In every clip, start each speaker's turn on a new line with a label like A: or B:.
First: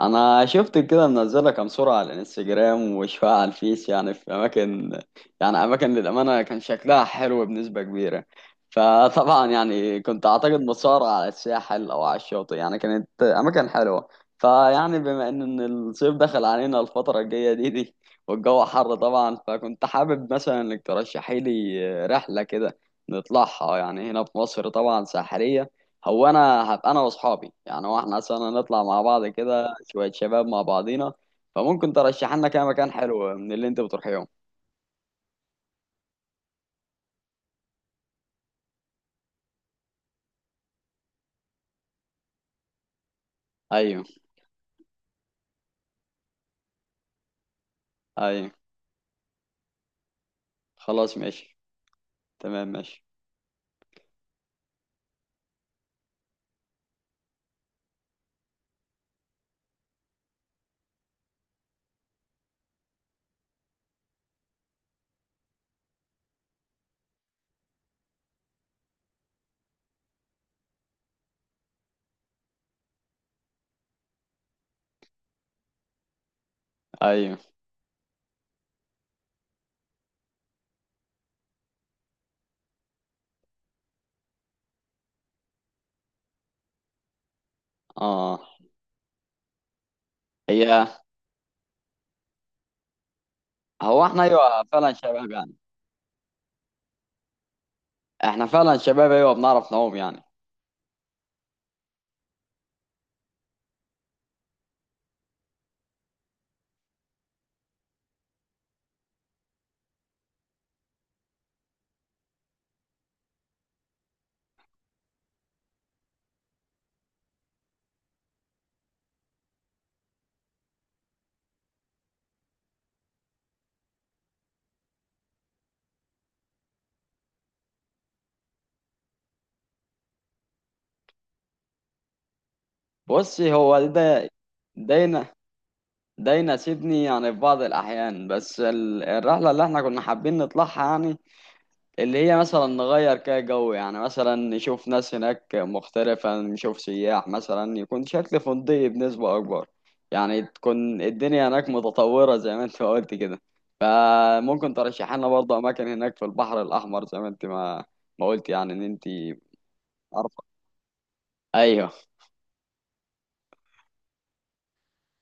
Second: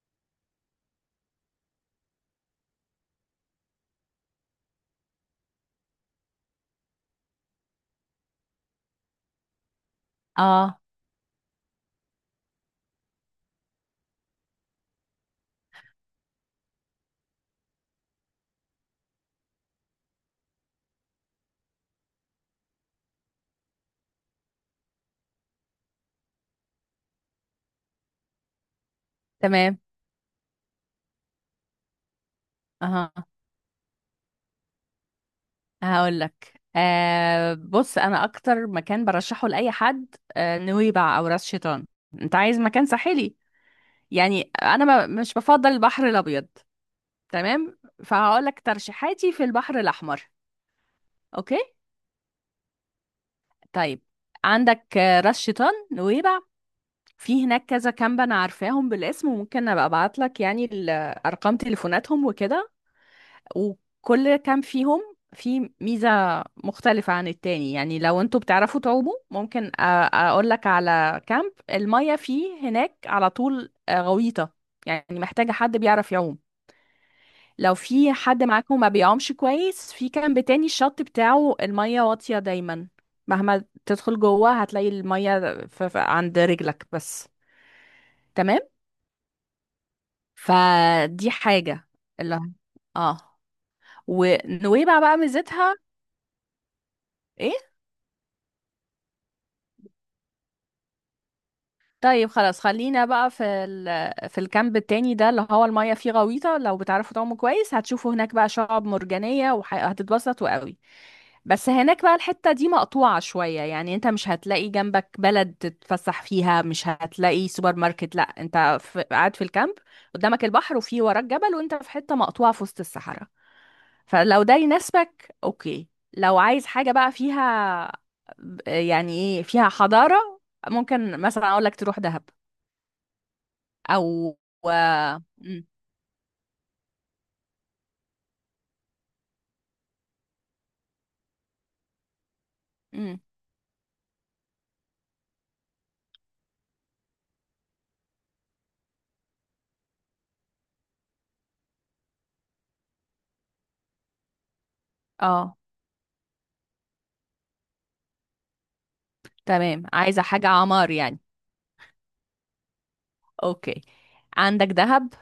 A: انا شفت كده منزله كام صوره على الانستجرام وشويه على الفيس، يعني في اماكن. يعني اماكن للامانه كان شكلها حلو بنسبه كبيره. فطبعا يعني كنت اعتقد
B: اه.
A: متصورة على الساحل او على الشاطئ، يعني كانت اماكن حلوه. فيعني بما ان الصيف دخل علينا الفتره الجايه دي والجو حر طبعا، فكنت حابب مثلا انك ترشحي لي رحله كده نطلعها يعني هنا في مصر طبعا ساحليه. هو انا هبقى انا واصحابي، يعني هو احنا مثلا نطلع مع بعض كده
B: تمام.
A: شوية شباب مع بعضينا. فممكن ترشح لنا كام مكان
B: اها.
A: حلو من اللي انت بتروحيهم.
B: هقول لك بص، انا اكتر مكان برشحه لاي حد نويبع او راس شيطان. انت عايز مكان ساحلي؟
A: ايوه.
B: يعني انا ما مش بفضل البحر الابيض. تمام. فهقول
A: ايوه،
B: لك ترشيحاتي في البحر الاحمر.
A: خلاص
B: اوكي.
A: ماشي. تمام ماشي.
B: طيب. عندك راس شيطان، نويبع. في هناك كذا كامب انا عارفاهم بالاسم، وممكن ابقى ابعت لك يعني ارقام تليفوناتهم وكده. وكل كام فيهم في ميزة مختلفة عن التاني. يعني لو انتوا بتعرفوا تعوموا ممكن اقول لك على كامب المية فيه هناك على طول غويطة. يعني محتاجة حد بيعرف يعوم.
A: ايوه.
B: لو في حد معاكم ما بيعومش كويس، في كامب تاني الشط بتاعه المية واطية دايما، مهما تدخل جوه هتلاقي المية عند رجلك بس.
A: اه.
B: تمام.
A: هي.
B: فدي حاجة اللي اه.
A: هو احنا ايوه فعلا
B: ونويبع بقى
A: شباب يعني،
B: ميزتها ايه؟
A: احنا فعلا شباب ايوه بنعرف نعوم يعني.
B: طيب. خلاص، خلينا بقى في الكامب التاني ده اللي هو المية فيه غويطة. لو بتعرفوا تعوموا كويس هتشوفوا هناك بقى شعاب مرجانية، وهتتبسطوا قوي. بس هناك بقى الحتة دي مقطوعة شوية، يعني انت مش هتلاقي جنبك بلد تتفسح فيها، مش هتلاقي سوبر ماركت، لا، انت قاعد في الكامب، قدامك البحر وفي وراك جبل، وانت في حتة مقطوعة في وسط الصحراء. فلو ده يناسبك اوكي. لو عايز حاجة بقى فيها يعني ايه، فيها حضارة، ممكن مثلا اقول لك تروح دهب
A: بصي، هو
B: او
A: ده.
B: و...
A: ده
B: مم.
A: ده يناسبني يعني في بعض الاحيان، بس الرحلة اللي احنا كنا حابين نطلعها يعني، اللي هي مثلا نغير
B: مم.
A: كده جو. يعني مثلا نشوف ناس هناك مختلفة، نشوف سياح، مثلا يكون شكل فندقي بنسبة أكبر. يعني تكون الدنيا هناك متطورة زي ما انت ما قلت كده. فممكن ترشح لنا
B: اه.
A: برضه أماكن هناك في البحر الأحمر زي ما انت ما قلت، يعني إن انت
B: تمام. عايزه
A: عارفة.
B: حاجه عمار يعني.
A: أيوه.
B: اوكي. عندك دهب،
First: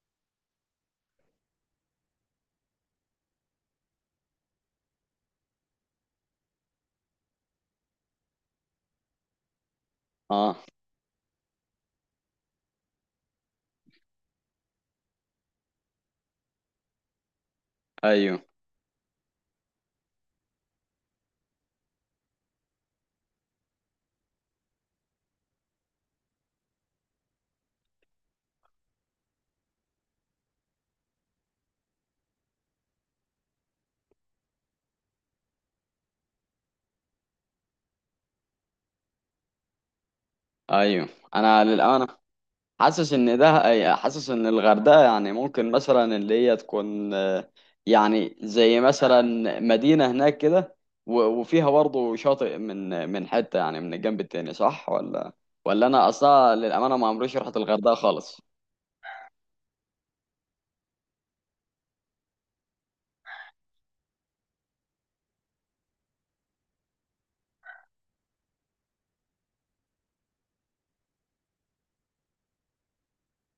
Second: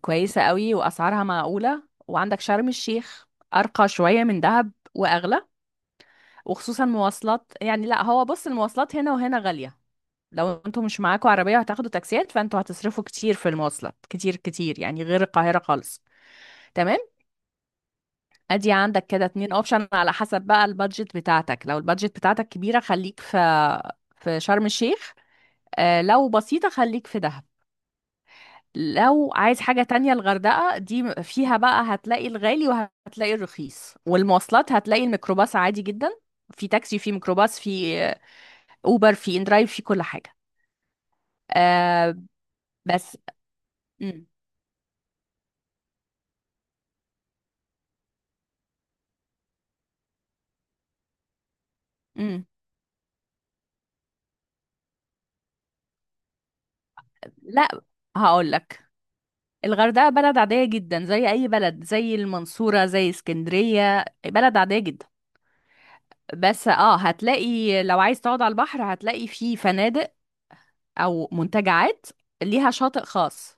B: كويسه قوي واسعارها معقوله. وعندك شرم الشيخ، ارقى شويه من دهب واغلى، وخصوصا مواصلات. يعني لا، هو بص، المواصلات هنا وهنا غاليه. لو
A: أه.
B: انتوا مش معاكوا عربيه وهتاخدوا تاكسيات، فانتوا هتصرفوا كتير في المواصلات، كتير كتير يعني، غير القاهره خالص. تمام.
A: أيوه
B: ادي عندك كده اتنين اوبشن على حسب بقى البادجت بتاعتك. لو البادجت بتاعتك كبيرة، خليك في شرم الشيخ. لو بسيطة خليك في دهب. لو عايز حاجة تانية، الغردقة دي فيها بقى هتلاقي الغالي وهتلاقي الرخيص. والمواصلات هتلاقي الميكروباص عادي جدا، في تاكسي، في ميكروباص، في اوبر، في اندرايف، في كل حاجة.
A: أيوه. أنا للأمانة
B: آه.
A: حاسس
B: بس.
A: ان ده،
B: مم.
A: حاسس ان الغردقه يعني ممكن مثلا اللي هي تكون آه، يعني زي مثلا مدينه هناك كده. وفيها برضه
B: مم.
A: شاطئ من حته، يعني من الجنب التاني، صح ولا؟ ولا انا اصلا للامانه ما عمريش رحت
B: لا،
A: الغردقه خالص.
B: هقول لك، الغردقة بلد عادية جدا زي أي بلد، زي المنصورة، زي اسكندرية، بلد عادية جدا. بس هتلاقي، لو عايز تقعد على البحر هتلاقي فيه فنادق او منتجعات ليها شاطئ خاص.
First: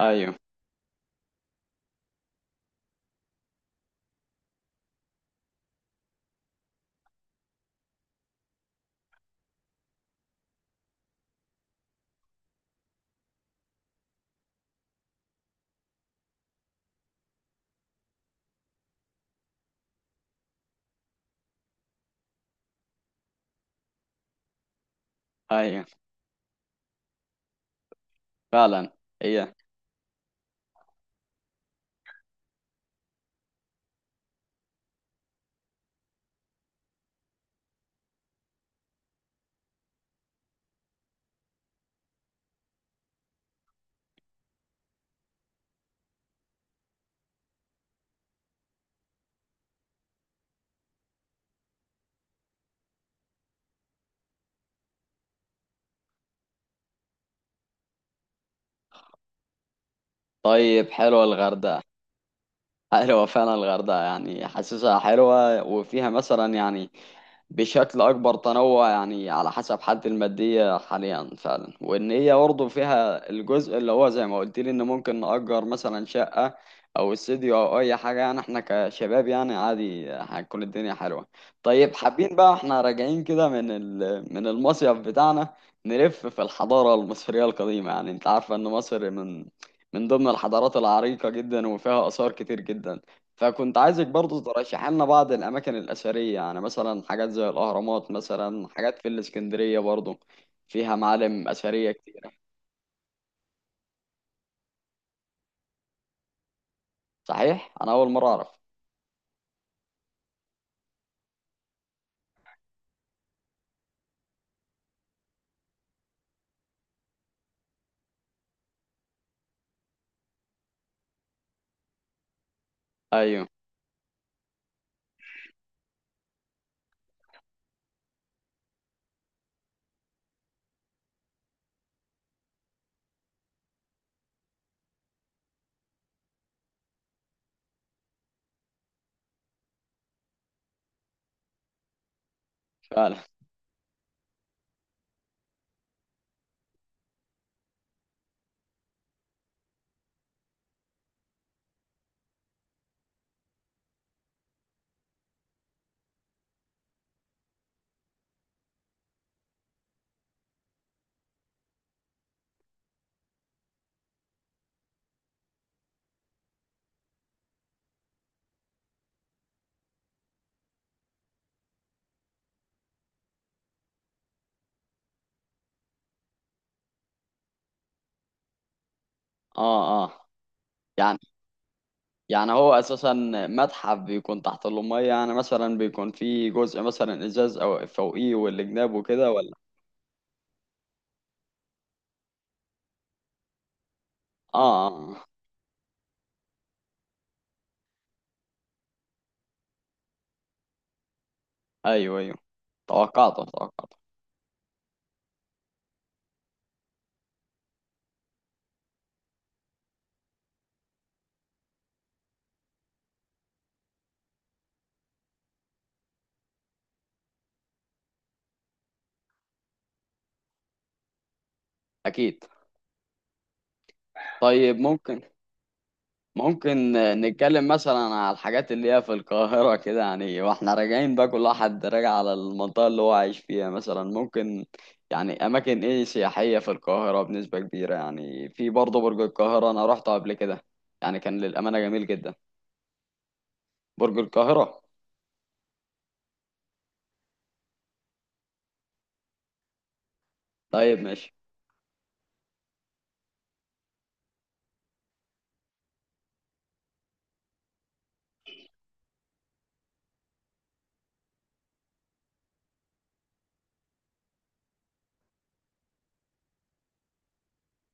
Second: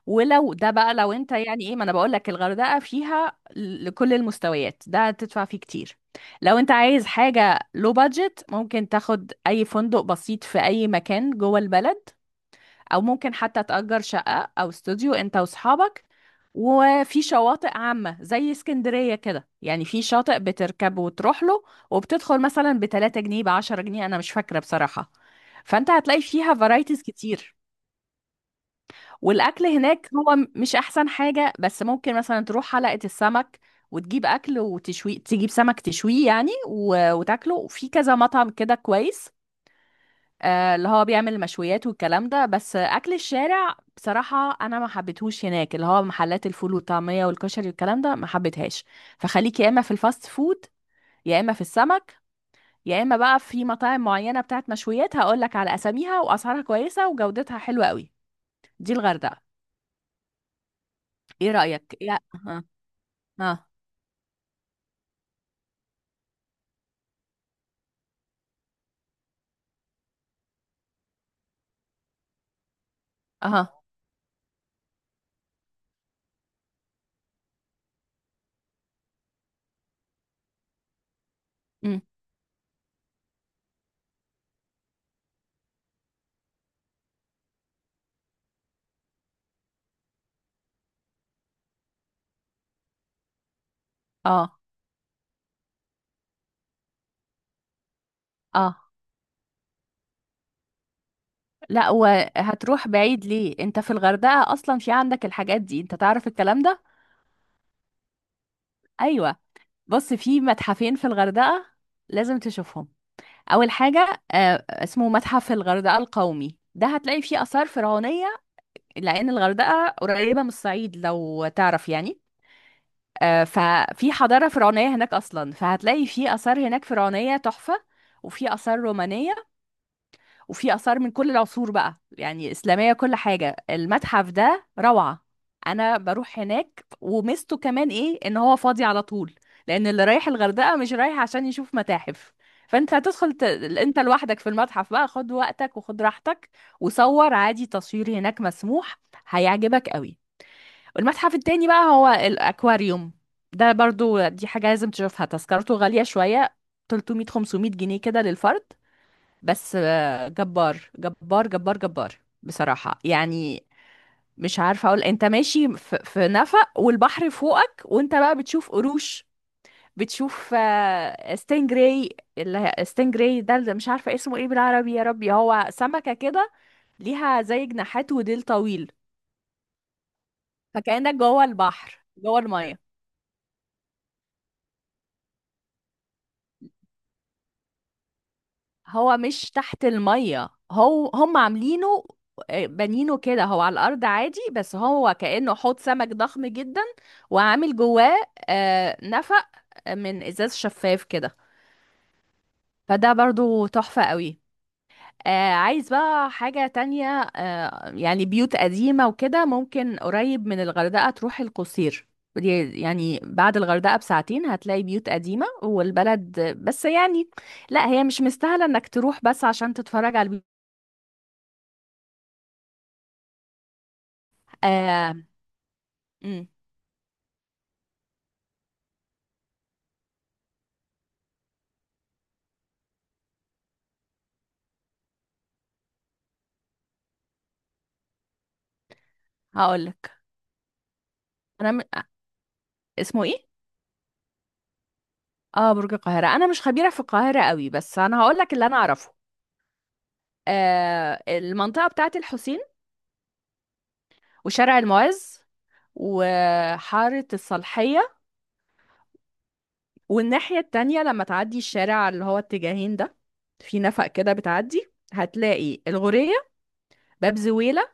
A: ايوه.
B: ولو ده بقى، لو انت يعني ايه، ما انا بقول لك الغردقه فيها لكل المستويات، ده تدفع فيه كتير. لو انت عايز حاجه، لو بادجت، ممكن تاخد اي فندق بسيط في اي مكان جوه البلد، او ممكن حتى تأجر شقة او استوديو انت واصحابك. وفي شواطئ عامة زي اسكندرية كده، يعني في شاطئ بتركب وتروح له، وبتدخل مثلا بتلاتة جنيه، بعشرة جنيه، انا مش فاكرة بصراحة.
A: ايوه
B: فانت هتلاقي فيها فرايتيز كتير.
A: فعلا. هي.
B: والاكل هناك هو مش احسن حاجة، بس ممكن مثلا تروح حلقة السمك وتجيب اكل وتشوي، تجيب سمك تشويه يعني وتاكله، وفي كذا مطعم كده كويس، اللي هو بيعمل المشويات والكلام ده. بس اكل الشارع بصراحه انا ما حبيتهوش هناك، اللي هو محلات الفول والطعميه والكشري والكلام ده ما حبيتهاش. فخليك يا اما في الفاست فود، يا اما في السمك، يا اما بقى في مطاعم معينه بتاعت مشويات، هقول لك على اساميها، واسعارها كويسه وجودتها حلوه قوي. دي الغردقه.
A: طيب حلوه
B: ايه
A: الغردقه.
B: رايك يا اه.
A: حلوه فعلا
B: اه.
A: الغردقه، يعني حاسسها حلوه وفيها مثلا يعني بشكل أكبر تنوع، يعني على حسب حالتي المادية حاليا فعلا، وإن هي برضه فيها
B: اه.
A: الجزء اللي هو زي ما قلت لي إن ممكن نأجر مثلا شقة أو استديو أو أي حاجة. يعني إحنا كشباب يعني عادي، هتكون الدنيا حلوة. طيب
B: أمم.
A: حابين بقى إحنا راجعين كده من من المصيف بتاعنا نلف في الحضارة المصرية القديمة. يعني أنت عارفة إن مصر من من ضمن الحضارات العريقة جدا وفيها آثار كتير جدا. فكنت عايزك برضه
B: اه.
A: ترشح لنا بعض الأماكن الأثرية، يعني مثلا حاجات زي الأهرامات مثلا،
B: اه.
A: حاجات في الإسكندرية برضه فيها معالم
B: لا،
A: أثرية كتيرة.
B: وهتروح بعيد ليه؟ انت في الغردقه اصلا في عندك الحاجات دي، انت تعرف الكلام ده.
A: صحيح؟ أنا أول مرة أعرف.
B: ايوه. بص، في متحفين في الغردقة لازم تشوفهم. أول حاجة اسمه متحف الغردقة القومي، ده هتلاقي فيه آثار فرعونية، لأن الغردقة قريبة من الصعيد لو تعرف يعني.
A: أيوه
B: ففي حضارة فرعونية هناك أصلا، فهتلاقي فيه آثار هناك فرعونية تحفة. وفي آثار رومانية، وفي آثار من كل العصور بقى يعني، إسلامية، كل حاجة. المتحف ده روعة، أنا بروح هناك. وميزته كمان إيه، إن هو فاضي على طول، لأن اللي رايح الغردقة مش رايح عشان يشوف متاحف. فأنت
A: فعلا.
B: هتدخل، أنت لوحدك في المتحف بقى، خد وقتك وخد راحتك، وصور عادي، تصوير هناك مسموح. هيعجبك قوي. المتحف التاني بقى هو الأكواريوم. ده برضو دي حاجة لازم تشوفها، تذكرته غالية شوية، 300 500 جنيه كده للفرد. بس جبار جبار جبار جبار بصراحة يعني. مش عارفة أقول، أنت ماشي في نفق والبحر فوقك، وأنت بقى بتشوف قروش، بتشوف ستينجراي، اللي هي ستينجراي ده اللي مش عارفة اسمه ايه بالعربي يا ربي. هو سمكة كده، ليها زي جناحات وديل طويل.
A: آه آه.
B: فكأنك
A: يعني
B: جوه البحر جوه
A: يعني هو
B: المية.
A: أساسا متحف بيكون تحت المية؟ يعني مثلا بيكون فيه جزء مثلا إزاز أو فوقيه والجناب
B: هو
A: وكده،
B: مش
A: ولا؟
B: تحت المية، هو هم عاملينه بانينه كده، هو على الأرض عادي،
A: آه
B: بس
A: آه
B: هو
A: آه.
B: كأنه حوض سمك ضخم جدا، وعامل جواه نفق من إزاز شفاف كده.
A: أيوه أيوه،
B: فده
A: توقعته
B: برضو
A: توقعته.
B: تحفة قوي. عايز بقى حاجة تانية، يعني بيوت قديمة وكده، ممكن قريب من الغردقة تروح القصير، يعني بعد الغردقة بساعتين هتلاقي بيوت قديمة والبلد، بس يعني لا، هي مش مستاهلة انك تروح بس عشان تتفرج على البيوت.
A: أكيد. طيب
B: آه
A: ممكن،
B: امم
A: ممكن نتكلم مثلا على الحاجات اللي هي في القاهرة كده، يعني واحنا راجعين بقى كل واحد راجع على المنطقة اللي هو عايش فيها. مثلا ممكن يعني أماكن إيه سياحية في القاهرة بنسبة كبيرة. يعني في برضه برج القاهرة أنا روحته
B: هقولك
A: قبل كده، يعني كان
B: انا
A: للأمانة
B: م...
A: جميل جدا.
B: اسمه ايه؟
A: برج القاهرة.
B: اه. برج القاهره، انا مش خبيره في القاهره قوي، بس انا هقولك اللي انا اعرفه.
A: طيب ماشي.
B: المنطقه بتاعه الحسين، وشارع المعز، وحاره الصالحيه، والناحيه التانية لما تعدي الشارع اللي هو اتجاهين ده، في نفق كده بتعدي، هتلاقي الغورية، باب زويلة،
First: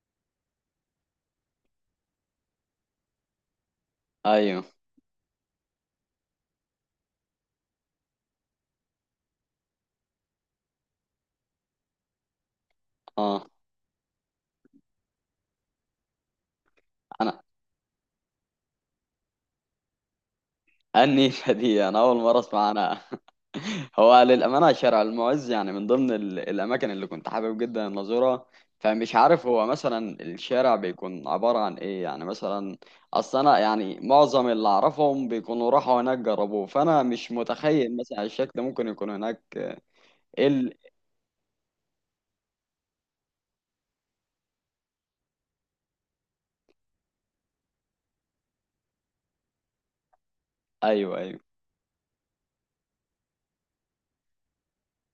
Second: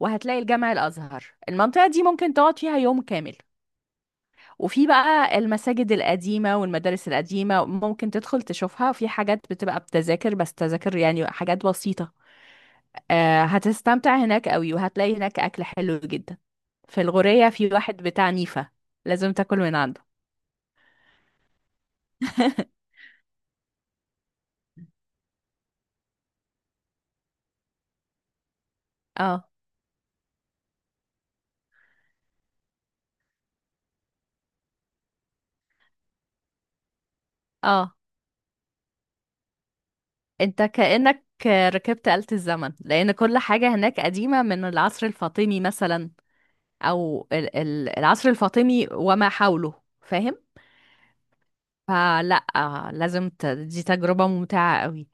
B: وهتلاقي الجامع الأزهر. المنطقة دي ممكن تقعد فيها يوم كامل.
A: أيوه.
B: وفي بقى المساجد القديمة والمدارس القديمة ممكن تدخل تشوفها، وفي حاجات بتبقى بتذاكر، بس تذاكر يعني، حاجات بسيطة.
A: أه.
B: هتستمتع هناك قوي، وهتلاقي هناك أكل حلو جدا. في
A: أنا.
B: الغورية في واحد بتاع نيفة، لازم تاكل من عنده.
A: النيشة دي أنا أول مرة أسمع عنها. هو للأمانة شارع المعز يعني من ضمن الأماكن اللي كنت حابب جدا إن أزورها، فمش عارف
B: اه.
A: هو مثلا الشارع بيكون عبارة عن إيه يعني مثلا. أصل أنا يعني معظم اللي أعرفهم بيكونوا راحوا هناك جربوه، فأنا مش
B: اه.
A: متخيل مثلا الشكل ممكن يكون هناك إيه
B: انت كأنك ركبت آلة الزمن، لأن كل حاجة هناك قديمة من العصر الفاطمي مثلا، أو العصر الفاطمي وما حوله. فاهم؟
A: أيوه أيوه.
B: فلا، دي تجربة ممتعة قوي،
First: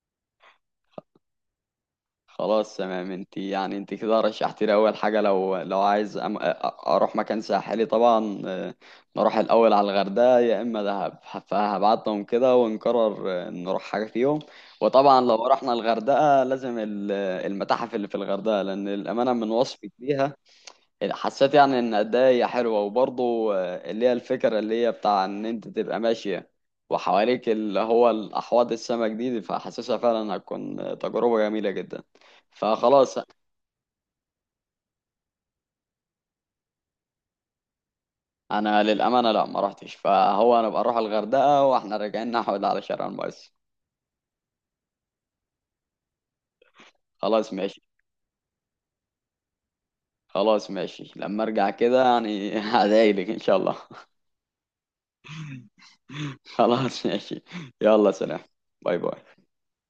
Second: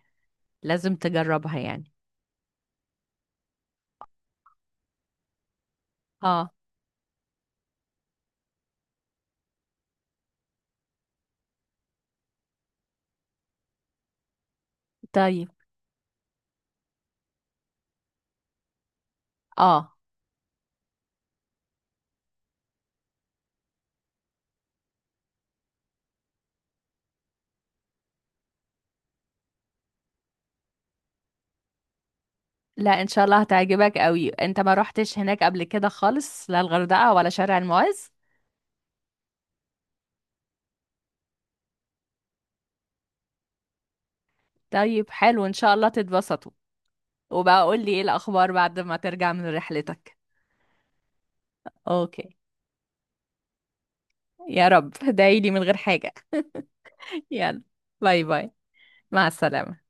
B: لازم تجربها يعني.
A: خلاص تمام، انت يعني انت كده رشحت لي اول حاجه لو عايز
B: اه.
A: اروح مكان ساحلي طبعا آه، نروح الاول على الغردقه يا اما دهب، فهبعتهم كده ونقرر آه، نروح حاجه فيهم. وطبعا لو
B: طيب.
A: رحنا الغردقه لازم المتاحف اللي في الغردقه، لان الامانه من وصفك
B: اه.
A: ليها حسيت يعني ان قد ايه هي حلوه. وبرضه آه، اللي هي الفكره اللي هي بتاع ان انت تبقى ماشيه وحواليك اللي هو الاحواض السمك دي، فحاسسها فعلا هتكون آه، تجربه جميله جدا.
B: لا، ان
A: فخلاص،
B: شاء الله هتعجبك قوي. انت ما روحتش هناك قبل كده خالص، لا الغردقة ولا شارع المعز.
A: انا للامانه لا ما رحتش. فهو انا بقى اروح الغردقه، واحنا راجعين نحود على شارع المقص.
B: طيب، حلو، ان شاء الله تتبسطوا.
A: خلاص
B: وبقى قول
A: ماشي.
B: لي ايه الاخبار بعد ما ترجع من رحلتك.
A: خلاص ماشي، لما ارجع كده
B: اوكي.
A: يعني هدايلك ان شاء الله.
B: يا رب دعيلي من غير حاجة.
A: خلاص ماشي.
B: يلا.
A: يلا
B: باي
A: سلام.
B: باي.
A: باي
B: مع
A: باي.
B: السلامة.